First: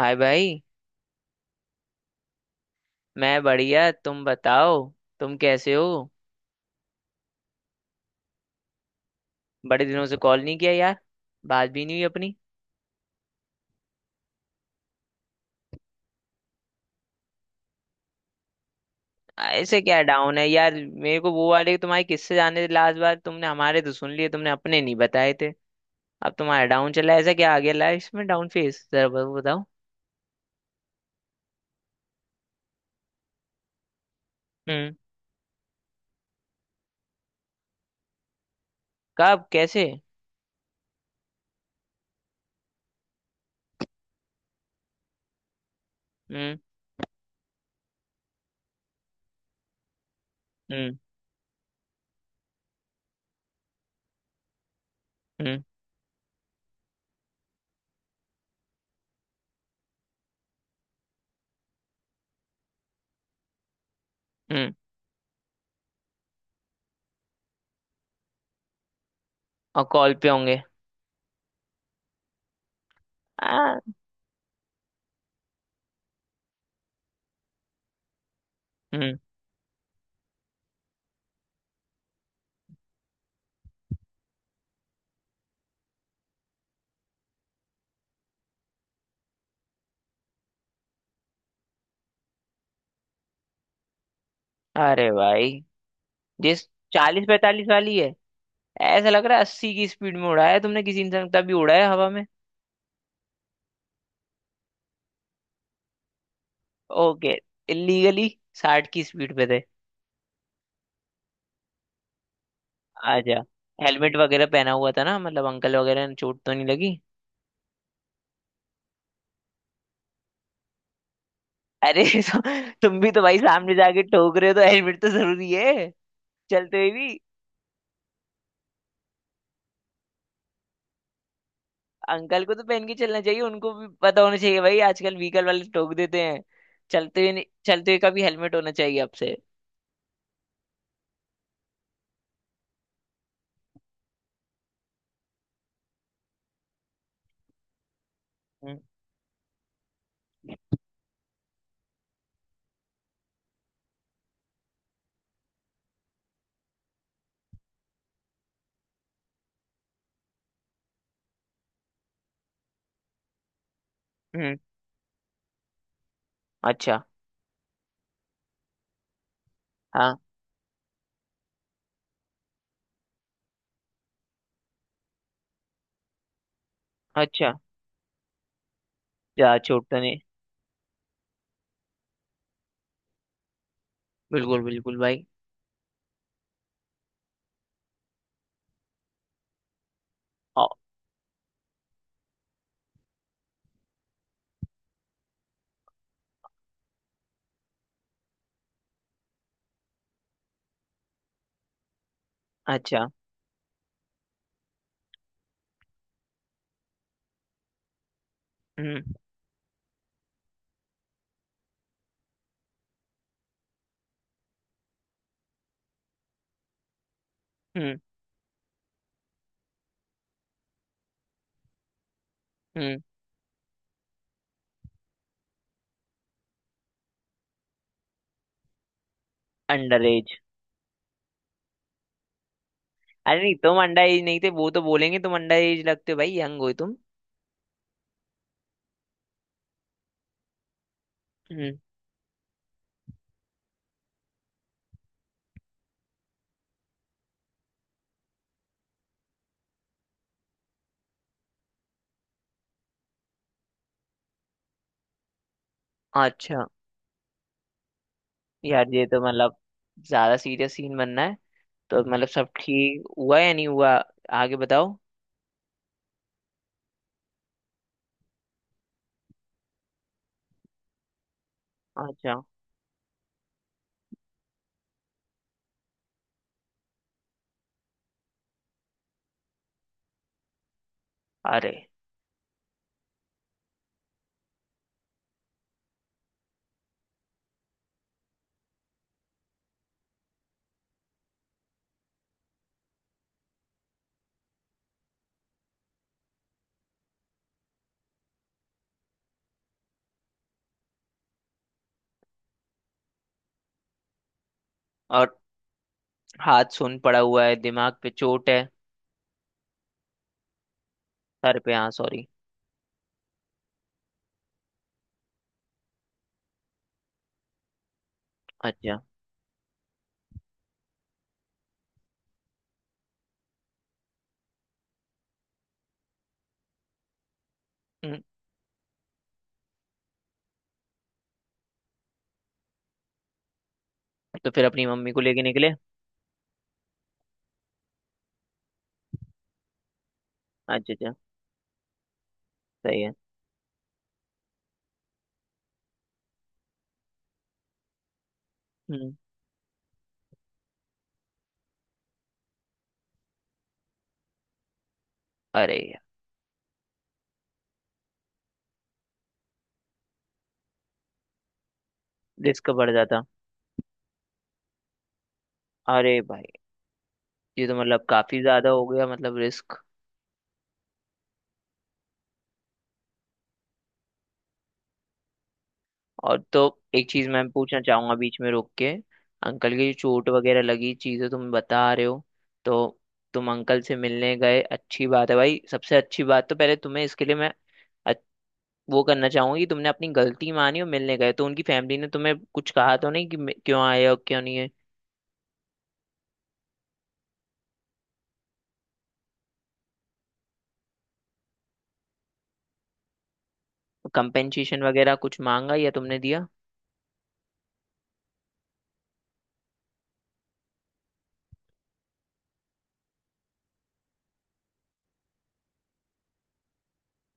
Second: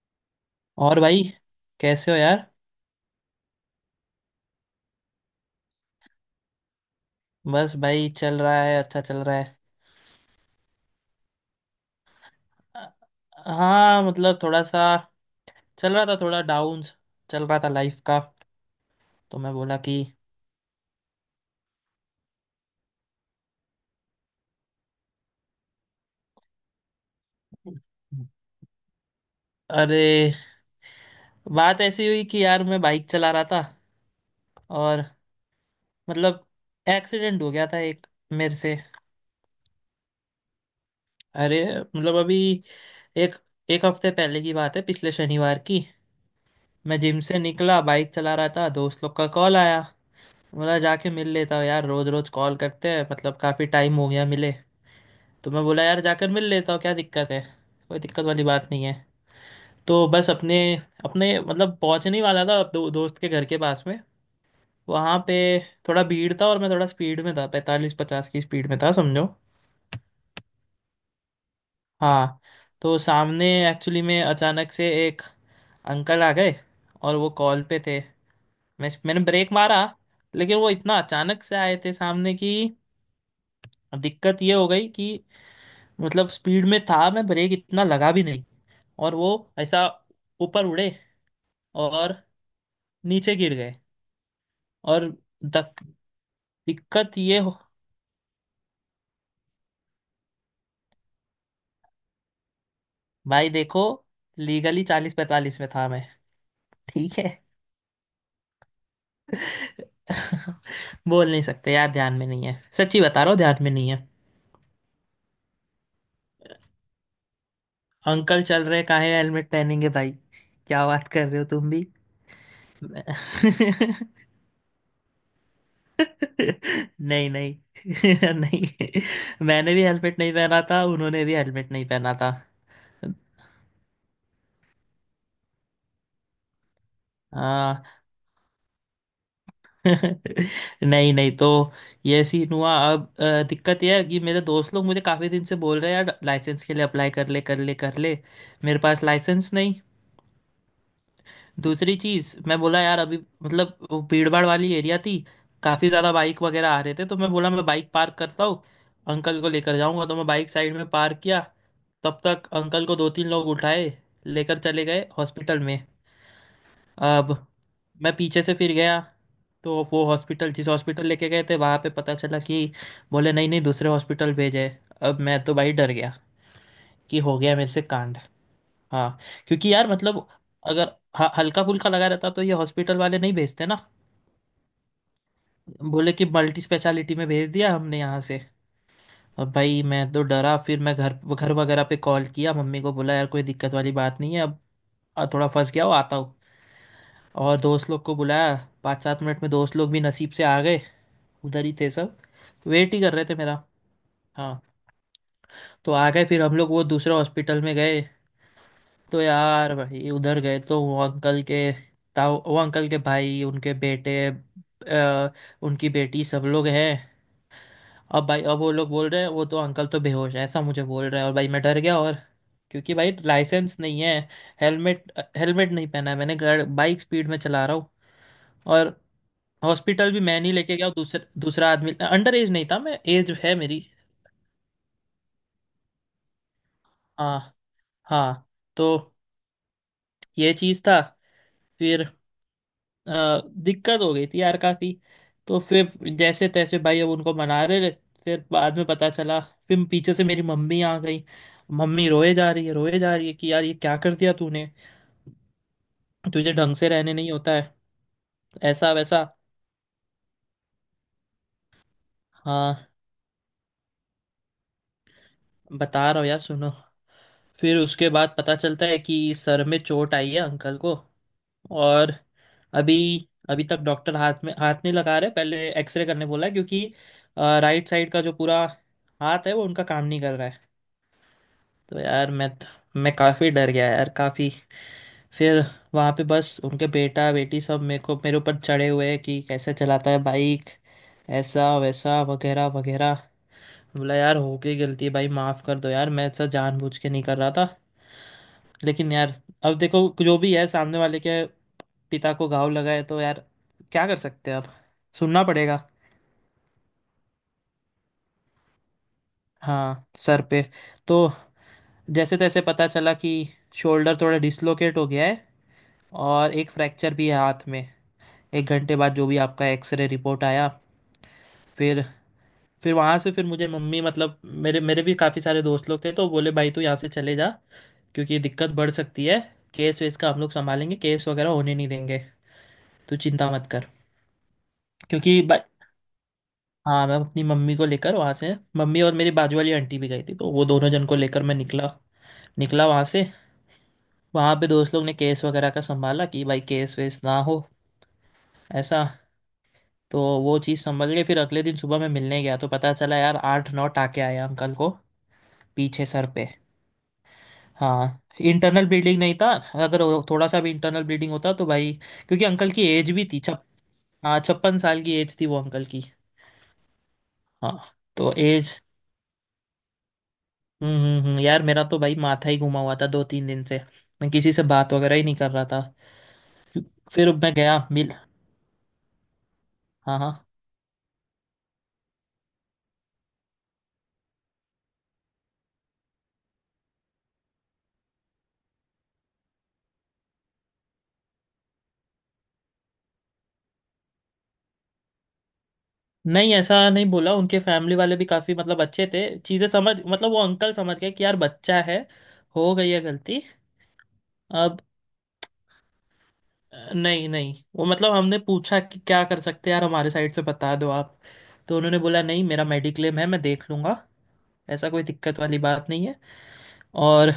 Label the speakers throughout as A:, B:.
A: हाय भाई।
B: और भाई, कैसे हो यार।
A: मैं बढ़िया, तुम बताओ। तुम कैसे हो?
B: बस भाई, चल रहा है, अच्छा चल रहा है।
A: बड़े दिनों से कॉल नहीं किया यार। बात भी नहीं हुई अपनी।
B: अ- हाँ मतलब थोड़ा सा चल रहा था, थोड़ा डाउन चल रहा था लाइफ का। तो मैं बोला
A: ऐसे
B: कि
A: क्या डाउन है यार? मेरे को वो वाले तुम्हारे किससे जाने थे लास्ट बार, तुमने हमारे तो सुन लिए, तुमने अपने नहीं बताए थे। अब तुम्हारा डाउन चला है, ऐसा क्या आ गया लाइफ में? डाउन फेस जरा बताओ।
B: अरे, बात ऐसी हुई कि यार मैं बाइक चला रहा था
A: हम्म।
B: और मतलब एक्सीडेंट हो गया था एक मेरे से।
A: कब, कैसे?
B: अरे मतलब अभी एक एक हफ्ते पहले की बात है, पिछले शनिवार की।
A: हम्म।
B: मैं जिम से निकला, बाइक चला रहा था, दोस्त लोग का कॉल आया। बोला
A: हम्म।
B: जाके मिल लेता हूँ यार, रोज रोज कॉल करते हैं, मतलब काफी टाइम हो गया मिले। तो
A: हम्म।
B: मैं बोला यार जाकर मिल लेता हूँ, क्या दिक्कत है, कोई दिक्कत वाली बात नहीं है। तो बस अपने अपने मतलब पहुंचने ही वाला था दोस्त के घर के पास में।
A: हम्म।
B: वहां पे थोड़ा भीड़ था और मैं थोड़ा स्पीड में था, 45-50 की स्पीड में था समझो।
A: और कॉल पे होंगे?
B: हाँ, तो सामने
A: आ।
B: एक्चुअली में अचानक से एक अंकल आ गए, और वो कॉल पे थे। मैं
A: हम्म।
B: मैंने ब्रेक मारा, लेकिन वो इतना अचानक से आए थे सामने कि दिक्कत ये हो गई कि, मतलब, स्पीड में था मैं, ब्रेक इतना लगा भी नहीं, और वो ऐसा ऊपर उड़े, और नीचे गिर गए। और
A: अरे भाई!
B: दक-
A: जिस
B: दिक्कत
A: चालीस
B: ये हो।
A: पैंतालीस वाली है, ऐसा लग रहा है 80 की स्पीड में उड़ाया है तुमने किसी इंसान को, तब भी उड़ाया हवा में।
B: भाई देखो, लीगली 40-45 में था मैं, ठीक है।
A: ओके। इलीगली 60 की स्पीड पे थे।
B: बोल नहीं सकते यार, ध्यान में नहीं है, सच्ची बता रहा
A: आजा।
B: हूँ, ध्यान में नहीं है।
A: हेलमेट वगैरह पहना हुआ था ना? मतलब अंकल वगैरह ने चोट तो नहीं लगी?
B: अंकल चल रहे, काहे हेलमेट पहनेंगे भाई, क्या बात कर रहे हो तुम भी।
A: अरे तो, तुम भी तो भाई सामने जाके ठोक रहे हो तो हेलमेट तो जरूरी है। चलते हुए भी।
B: नहीं नहीं। नहीं। मैंने भी हेलमेट नहीं पहना था, उन्होंने भी हेलमेट नहीं पहना था।
A: अंकल को तो पहन के चलना चाहिए, उनको भी पता होना चाहिए भाई, आजकल व्हीकल वाले ठोक देते हैं। चलते हुए नहीं-
B: हाँ।
A: चलते हुए का भी हेलमेट होना चाहिए आपसे।
B: नहीं नहीं, तो ये सीन हुआ। अब दिक्कत यह है कि मेरे दोस्त लोग मुझे काफ़ी दिन से बोल रहे हैं यार लाइसेंस के लिए अप्लाई कर ले कर ले कर ले।
A: हम्म।
B: मेरे पास लाइसेंस नहीं। दूसरी चीज़, मैं बोला यार अभी, मतलब, वो भीड़ भाड़ वाली एरिया थी, काफ़ी ज़्यादा बाइक वगैरह आ रहे थे, तो मैं बोला मैं बाइक पार्क करता हूँ, अंकल को लेकर जाऊंगा, तो मैं बाइक साइड में पार्क किया। तब तक अंकल को दो तीन लोग उठाए
A: हम्म,
B: लेकर चले गए हॉस्पिटल में।
A: अच्छा।
B: अब मैं पीछे से फिर गया, तो वो
A: हाँ।
B: हॉस्पिटल, जिस हॉस्पिटल लेके गए थे, वहाँ पे पता चला कि बोले नहीं नहीं, दूसरे हॉस्पिटल भेजे। अब मैं तो भाई डर गया कि हो
A: अच्छा।
B: गया मेरे से कांड। हाँ,
A: जा
B: क्योंकि
A: चोट
B: यार
A: तो नहीं?
B: मतलब अगर हल्का फुल्का लगा रहता तो ये हॉस्पिटल वाले नहीं भेजते ना।
A: बिल्कुल बिल्कुल भाई।
B: बोले कि मल्टी स्पेशलिटी में भेज दिया हमने यहाँ से। अब भाई मैं तो डरा,
A: औ-
B: फिर मैं घर घर वगैरह पे कॉल किया, मम्मी को बोला यार कोई दिक्कत वाली बात नहीं है अब, थोड़ा फंस गया हूँ, आता हूँ। और दोस्त लोग को बुलाया। 5-7 मिनट में दोस्त लोग भी नसीब से आ गए, उधर ही थे सब, वेट ही
A: अच्छा।
B: कर रहे थे मेरा। हाँ, तो आ गए फिर हम लोग वो दूसरे हॉस्पिटल में गए।
A: हम्म।
B: तो यार भाई उधर गए तो वो अंकल के ताऊ, वो अंकल के भाई, उनके बेटे, उनकी बेटी सब लोग हैं।
A: हम्म।
B: अब भाई, अब वो लोग बोल रहे हैं वो तो अंकल तो बेहोश है, ऐसा मुझे बोल रहे हैं, और भाई मैं डर गया। और क्योंकि
A: हम्म।
B: भाई लाइसेंस नहीं है, हेलमेट हेलमेट नहीं पहना है मैंने, गाड़ बाइक स्पीड में चला रहा हूँ, और
A: अंडर।
B: हॉस्पिटल भी मैं नहीं लेके गया, दूसरा दूसरा आदमी। अंडर एज नहीं था मैं, एज
A: अरे नहीं,
B: है
A: तुम
B: मेरी।
A: अंडर एज नहीं थे। वो तो बोलेंगे तुम अंडर एज लगते हो भाई, यंग हो तुम।
B: हाँ, हाँ। तो ये चीज़ था।
A: हम्म,
B: फिर दिक्कत हो गई थी यार काफ़ी। तो फिर जैसे तैसे भाई अब उनको मना रहे थे। फिर बाद में पता चला, फिर पीछे से मेरी मम्मी आ गई। मम्मी रोए जा रही है रोए जा रही है कि यार ये क्या कर दिया तूने, तुझे
A: अच्छा।
B: ढंग से रहने नहीं होता है, ऐसा
A: यार ये तो
B: वैसा।
A: मतलब ज्यादा सीरियस सीन बनना है। तो मतलब सब
B: हाँ,
A: ठीक हुआ या नहीं हुआ? आगे बताओ।
B: बता रहा हूँ यार सुनो। फिर उसके बाद पता चलता है कि सर में चोट आई है अंकल को। और
A: अच्छा।
B: अभी अभी तक डॉक्टर हाथ में हाथ नहीं लगा रहे, पहले एक्सरे करने बोला है, क्योंकि राइट साइड का जो पूरा हाथ है वो उनका काम नहीं कर रहा है।
A: अरे।
B: तो यार मैं काफ़ी डर गया यार, काफ़ी। फिर वहाँ पे बस उनके बेटा बेटी सब मेरे ऊपर चढ़े हुए हैं कि कैसे चलाता है बाइक, ऐसा वैसा वगैरह वगैरह। बोला यार हो गई गलती भाई, माफ कर दो यार, मैं ऐसा जानबूझ के नहीं कर रहा था, लेकिन यार अब देखो जो भी है सामने वाले के पिता को घाव लगा है, तो यार क्या कर सकते हैं अब,
A: और
B: सुनना पड़ेगा।
A: हाथ सुन पड़ा हुआ है, दिमाग पे चोट है?
B: हाँ, सर पे। तो
A: सर पे, हाँ सॉरी।
B: जैसे तैसे पता चला कि शोल्डर थोड़ा डिसलोकेट हो गया है, और एक फ्रैक्चर भी है हाथ में, एक घंटे
A: अच्छा।
B: बाद जो भी आपका एक्सरे रिपोर्ट आया। फिर फिर वहाँ से फिर मुझे मम्मी मतलब मेरे मेरे भी काफ़ी सारे दोस्त लोग थे, तो बोले भाई तू यहाँ से चले जा,
A: हम्म,
B: क्योंकि ये दिक्कत बढ़ सकती है, केस वेस का हम लोग संभालेंगे, केस वगैरह होने नहीं देंगे, तू चिंता मत कर।
A: तो फिर अपनी मम्मी को
B: क्योंकि
A: लेके निकले?
B: हाँ, मैं अपनी मम्मी को लेकर वहाँ से, मम्मी और मेरी बाजू वाली आंटी भी गई थी, तो वो दोनों
A: अच्छा
B: जन
A: अच्छा।
B: को लेकर मैं निकला। निकला
A: सही
B: वहाँ
A: है।
B: से। वहाँ पे दोस्त लोग ने केस वगैरह का संभाला कि भाई केस वेस ना हो, ऐसा।
A: हम्म।
B: तो वो चीज़ संभल गई। फिर अगले दिन सुबह मैं मिलने गया, तो पता चला यार 8-9 टाके आए अंकल को,
A: अरे यार।
B: पीछे सर पे। हाँ, इंटरनल ब्लीडिंग नहीं था। अगर वो थोड़ा सा भी इंटरनल ब्लीडिंग होता तो भाई, क्योंकि
A: रिस्क
B: अंकल की
A: बढ़
B: एज
A: जाता।
B: भी थी। हाँ, 56 साल की एज थी वो अंकल की।
A: अरे भाई, ये
B: हाँ,
A: तो मतलब
B: तो
A: काफी ज्यादा
B: एज।
A: हो गया मतलब रिस्क।
B: यार मेरा तो भाई माथा ही घुमा हुआ था 2-3 दिन से, मैं किसी से बात वगैरह ही नहीं कर रहा था।
A: और तो एक चीज
B: फिर
A: मैं
B: मैं गया
A: पूछना
B: मिल।
A: चाहूंगा बीच में रोक के। अंकल की जो
B: हाँ,
A: चोट
B: हाँ।
A: वगैरह लगी चीजें तुम बता रहे हो, तो तुम अंकल से मिलने गए, अच्छी बात है भाई, सबसे अच्छी बात। तो पहले तुम्हें इसके लिए मैं अच- वो करना चाहूंगा कि तुमने अपनी गलती मानी और मिलने गए। तो उनकी फैमिली ने तुम्हें कुछ कहा तो नहीं कि क्यों आए हो क्यों नहीं है?
B: नहीं, ऐसा नहीं बोला, उनके फैमिली वाले भी काफ़ी मतलब अच्छे थे, चीज़ें समझ, मतलब वो अंकल समझ गए कि यार बच्चा है, हो गई है गलती। अब
A: कंपेंसेशन वगैरह कुछ मांगा या तुमने दिया?
B: नहीं नहीं, वो मतलब हमने पूछा कि क्या कर सकते हैं यार, हमारे साइड से बता दो आप। तो उन्होंने बोला नहीं, मेरा मेडिक्लेम है, मैं देख लूंगा, ऐसा, कोई दिक्कत वाली बात नहीं है। और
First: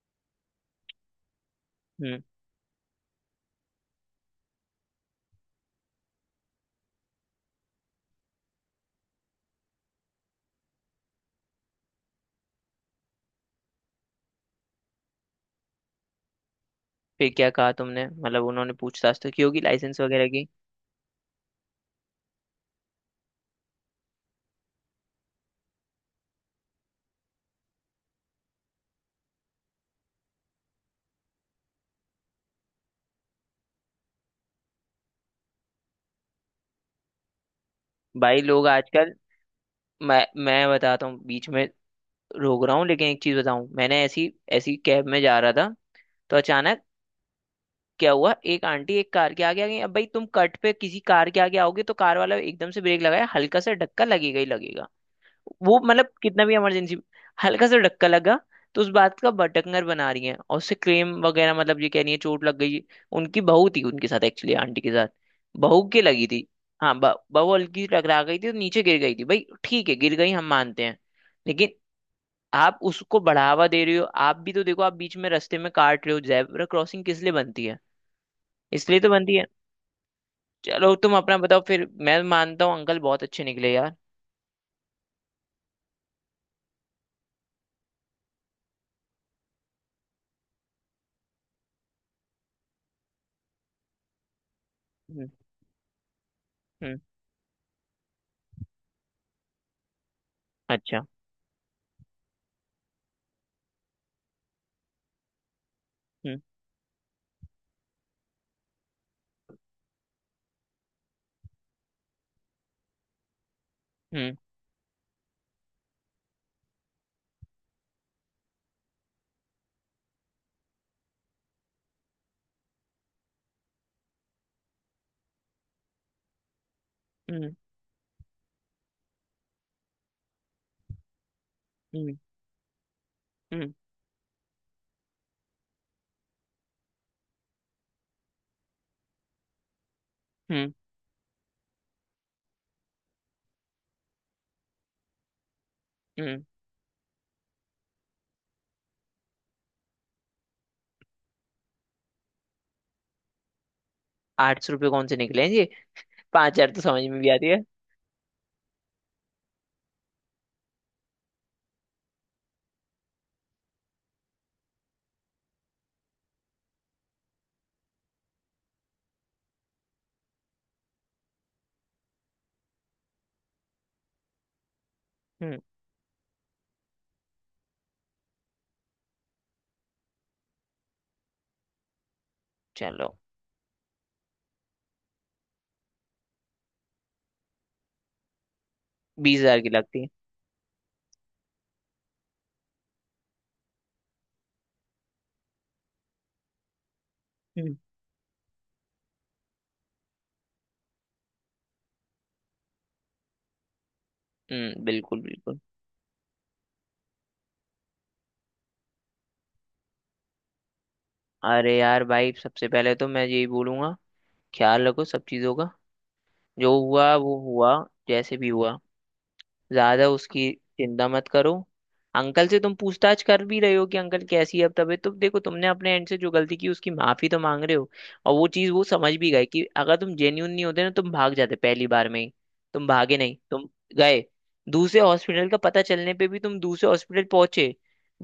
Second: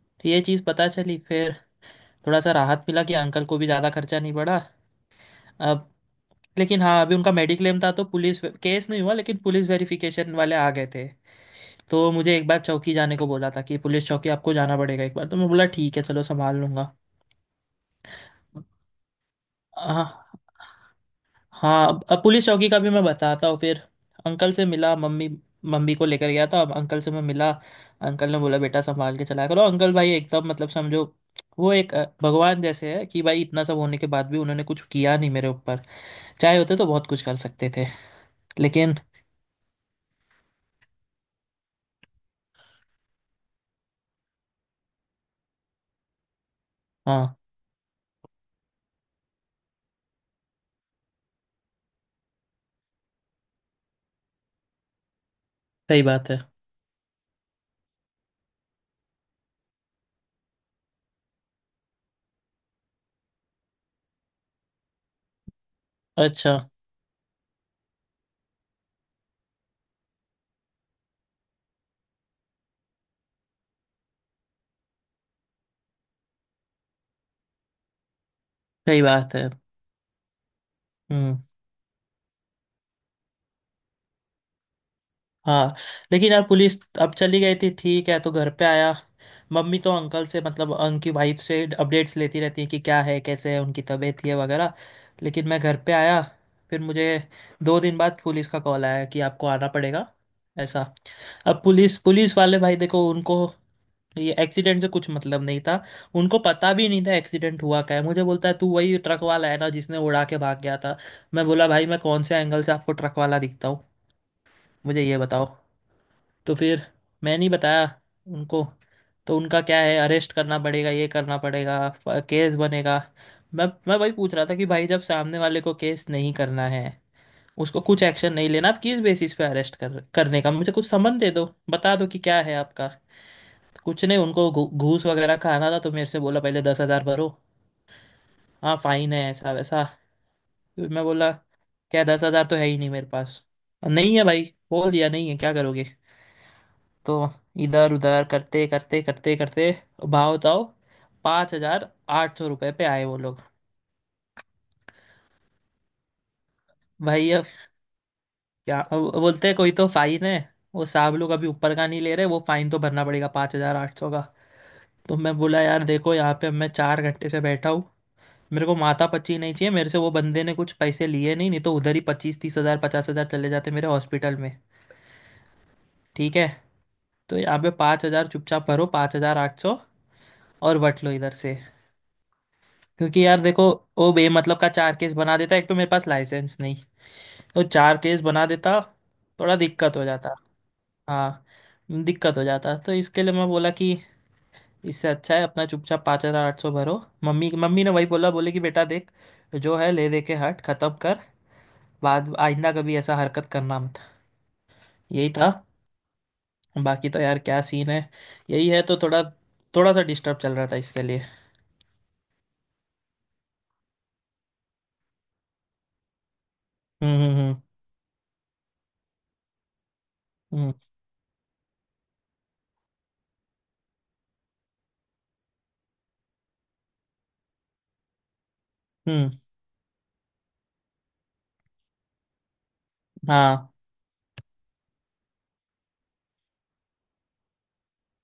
B: तो ये चीज़ पता चली। फिर
A: हम्म।
B: थोड़ा सा राहत मिला कि अंकल को भी ज़्यादा खर्चा नहीं पड़ा। अब, लेकिन हाँ, अभी उनका मेडिक्लेम था तो पुलिस केस नहीं हुआ, लेकिन पुलिस वेरिफिकेशन वाले आ गए थे। तो मुझे एक बार चौकी जाने को बोला था कि पुलिस चौकी आपको जाना पड़ेगा एक बार, तो मैं बोला ठीक है चलो, संभाल लूंगा।
A: फिर क्या कहा तुमने? मतलब उन्होंने पूछताछ तो की होगी लाइसेंस वगैरह
B: हाँ,
A: की।
B: हाँ। अब पुलिस चौकी का भी मैं बताता हूँ फिर। अंकल से मिला। मम्मी मम्मी को लेकर गया था, अब अंकल से मैं मिला। अंकल ने बोला बेटा संभाल के चलाया करो। अंकल भाई एकदम, मतलब, समझो वो एक भगवान जैसे है कि भाई इतना सब होने के बाद भी उन्होंने कुछ किया नहीं मेरे ऊपर, चाहे होते तो बहुत कुछ कर सकते थे।
A: भाई लोग
B: लेकिन
A: आजकल मैं बताता हूँ बीच में, रोक रहा हूँ लेकिन एक चीज बताऊं, मैंने ऐसी ऐसी कैब में जा रहा था तो अचानक
B: हाँ,
A: क्या हुआ, एक आंटी एक कार के आगे आ गई। अब भाई तुम कट पे किसी कार के आगे आओगे तो कार वाला एकदम से ब्रेक लगाया, हल्का सा धक्का लगेगा ही लगेगा। वो
B: सही
A: मतलब
B: बात है,
A: कितना भी इमरजेंसी, हल्का सा धक्का लगा, तो उस बात का बटकनर बना रही है और उससे क्लेम वगैरह, मतलब ये कह रही है चोट लग गई। उनकी बहू थी उनके साथ, एक्चुअली आंटी के साथ, बहू के लगी थी।
B: अच्छा,
A: हाँ, बहू हल्की सी टकरा गई थी तो नीचे गिर गई थी भाई, ठीक है गिर गई, हम मानते हैं। लेकिन आप उसको बढ़ावा दे रहे हो, आप भी तो देखो, आप बीच में रास्ते में काट रहे हो, जेब्रा क्रॉसिंग किस लिए बनती है? इसलिए
B: सही
A: तो बनती
B: बात
A: है।
B: है।
A: चलो तुम अपना
B: हम्म,
A: बताओ। फिर मैं मानता हूँ अंकल बहुत अच्छे निकले यार।
B: हाँ। लेकिन यार पुलिस अब चली गई थी, ठीक है, तो घर पे आया। मम्मी तो अंकल से, मतलब, उनकी वाइफ से अपडेट्स लेती रहती है कि क्या है, कैसे है उनकी तबीयत है वगैरह।
A: हम्म।
B: लेकिन मैं घर पे आया, फिर
A: हम्म।
B: मुझे 2 दिन बाद पुलिस का कॉल आया कि आपको आना पड़ेगा, ऐसा।
A: अच्छा।
B: अब पुलिस पुलिस वाले भाई देखो, उनको ये एक्सीडेंट से कुछ मतलब नहीं था, उनको
A: हम्म।
B: पता भी नहीं था एक्सीडेंट हुआ क्या है, मुझे बोलता है तू वही ट्रक वाला है ना जिसने उड़ा के भाग गया था। मैं बोला भाई मैं कौन से एंगल से आपको ट्रक वाला दिखता हूँ,
A: हम्म।
B: मुझे ये बताओ। तो फिर मैं नहीं बताया उनको। तो उनका क्या है, अरेस्ट करना पड़ेगा, ये करना पड़ेगा, केस बनेगा। मैं वही पूछ रहा था कि भाई जब सामने वाले को केस नहीं करना है,
A: हम्म।
B: उसको कुछ एक्शन नहीं लेना, आप किस बेसिस पे अरेस्ट कर करने का, मुझे कुछ समन दे दो, बता दो
A: हम्म।
B: कि क्या है आपका।
A: हम्म।
B: कुछ नहीं, उनको घूस वगैरह खाना था, तो मेरे से बोला पहले 10,000 भरो, हाँ फाइन है ऐसा वैसा।
A: हम्म।
B: फिर मैं बोला क्या, 10,000 तो है ही नहीं मेरे पास, नहीं है भाई, बोल दिया नहीं है, क्या करोगे।
A: हम्म।
B: तो इधर उधर करते करते करते करते, भाव ताव 5,800 रुपये पे आए वो लोग।
A: 800 रुपये कौन से निकले हैं जी? 5,000 तो समझ में भी
B: भाई अब
A: आती है।
B: क्या, अब बोलते हैं कोई तो फाइन है, वो साहब लोग अभी ऊपर का नहीं ले रहे, वो फाइन तो भरना पड़ेगा 5,800 का। तो मैं बोला यार देखो, यहाँ पे मैं 4 घंटे से बैठा हूँ, मेरे को माथा पच्ची नहीं चाहिए, मेरे से वो बंदे ने कुछ पैसे लिए नहीं, नहीं तो उधर ही 25-30 हजार, 50 हजार चले जाते मेरे हॉस्पिटल में,
A: हम्म।
B: ठीक है। तो यहाँ पे 5,000 चुपचाप भरो, 5,800, और बट लो इधर से।
A: चलो।
B: क्योंकि यार देखो वो बेमतलब का चार केस बना देता, एक तो मेरे पास लाइसेंस नहीं, तो चार केस बना देता,
A: बीस
B: थोड़ा
A: हजार की
B: दिक्कत
A: लगती
B: हो
A: है।
B: जाता। हाँ, दिक्कत हो जाता, तो इसके लिए मैं बोला कि इससे अच्छा है अपना चुपचाप 5,800 भरो। मम्मी
A: हम्म।
B: मम्मी ने वही बोला, बोले कि बेटा देख जो है ले दे के हट खत्म कर, बाद आइंदा कभी ऐसा हरकत करना मत।
A: हम्म, बिल्कुल
B: यही था।
A: बिल्कुल।
B: बाकी तो यार क्या सीन है, यही है, तो थोड़ा थोड़ा सा डिस्टर्ब चल रहा था इसके लिए।
A: अरे यार भाई, सबसे पहले तो मैं यही बोलूंगा, ख्याल रखो सब चीजों का। जो हुआ
B: हम्म,
A: वो
B: हम्म,
A: हुआ, जैसे भी हुआ, ज्यादा उसकी
B: हम्म,
A: चिंता मत करो। अंकल से तुम पूछताछ कर भी रहे हो कि अंकल कैसी है अब तबीयत, तो देखो तुमने अपने एंड से जो गलती की उसकी माफी तो मांग रहे हो। और वो चीज वो समझ भी
B: हम्म,
A: गए कि अगर तुम जेन्यून नहीं होते ना तुम भाग जाते पहली बार में ही। तुम भागे नहीं, तुम
B: हाँ।
A: गए। दूसरे हॉस्पिटल का पता चलने पे भी तुम दूसरे हॉस्पिटल पहुंचे,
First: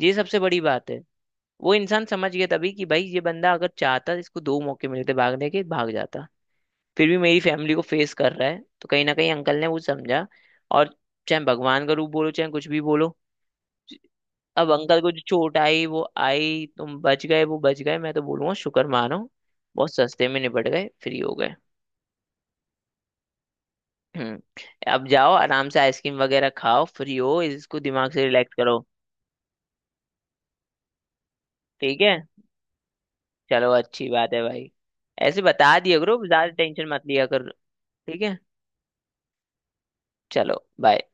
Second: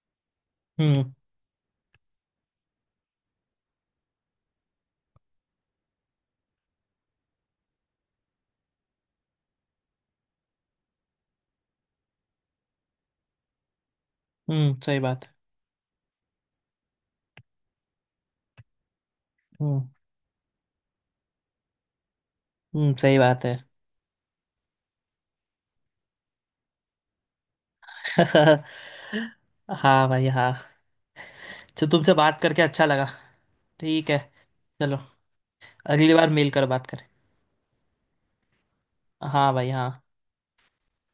A: ये सबसे बड़ी बात है।
B: हम्म,
A: वो इंसान समझ गया तभी कि भाई ये बंदा अगर चाहता इसको दो मौके मिलते भागने के, भाग जाता। फिर भी मेरी फैमिली को फेस कर रहा है, तो कहीं ना कहीं अंकल ने वो समझा। और चाहे भगवान का रूप बोलो, चाहे कुछ भी बोलो। अब
B: हम्म, सही
A: अंकल को जो
B: बात है।
A: चोट आई वो आई, तुम बच गए, वो बच गए, मैं तो बोलूंगा शुक्र मानो।
B: हम्म,
A: बहुत सस्ते में निपट गए, फ्री हो गए।
B: हम्म, सही बात है।
A: हम्म। अब जाओ आराम से आइसक्रीम वगैरह खाओ, फ्री हो, इसको दिमाग से रिलैक्स करो।
B: हाँ भाई, हाँ। तो
A: ठीक
B: तुमसे
A: है?
B: बात करके अच्छा लगा।
A: चलो अच्छी
B: ठीक है
A: बात है भाई।
B: चलो,
A: ऐसे बता दिया
B: अगली
A: करो,
B: बार
A: ज्यादा
B: मेल कर बात
A: टेंशन मत
B: करें।
A: लिया करो। ठीक है
B: हाँ भाई, हाँ।
A: चलो, बाय।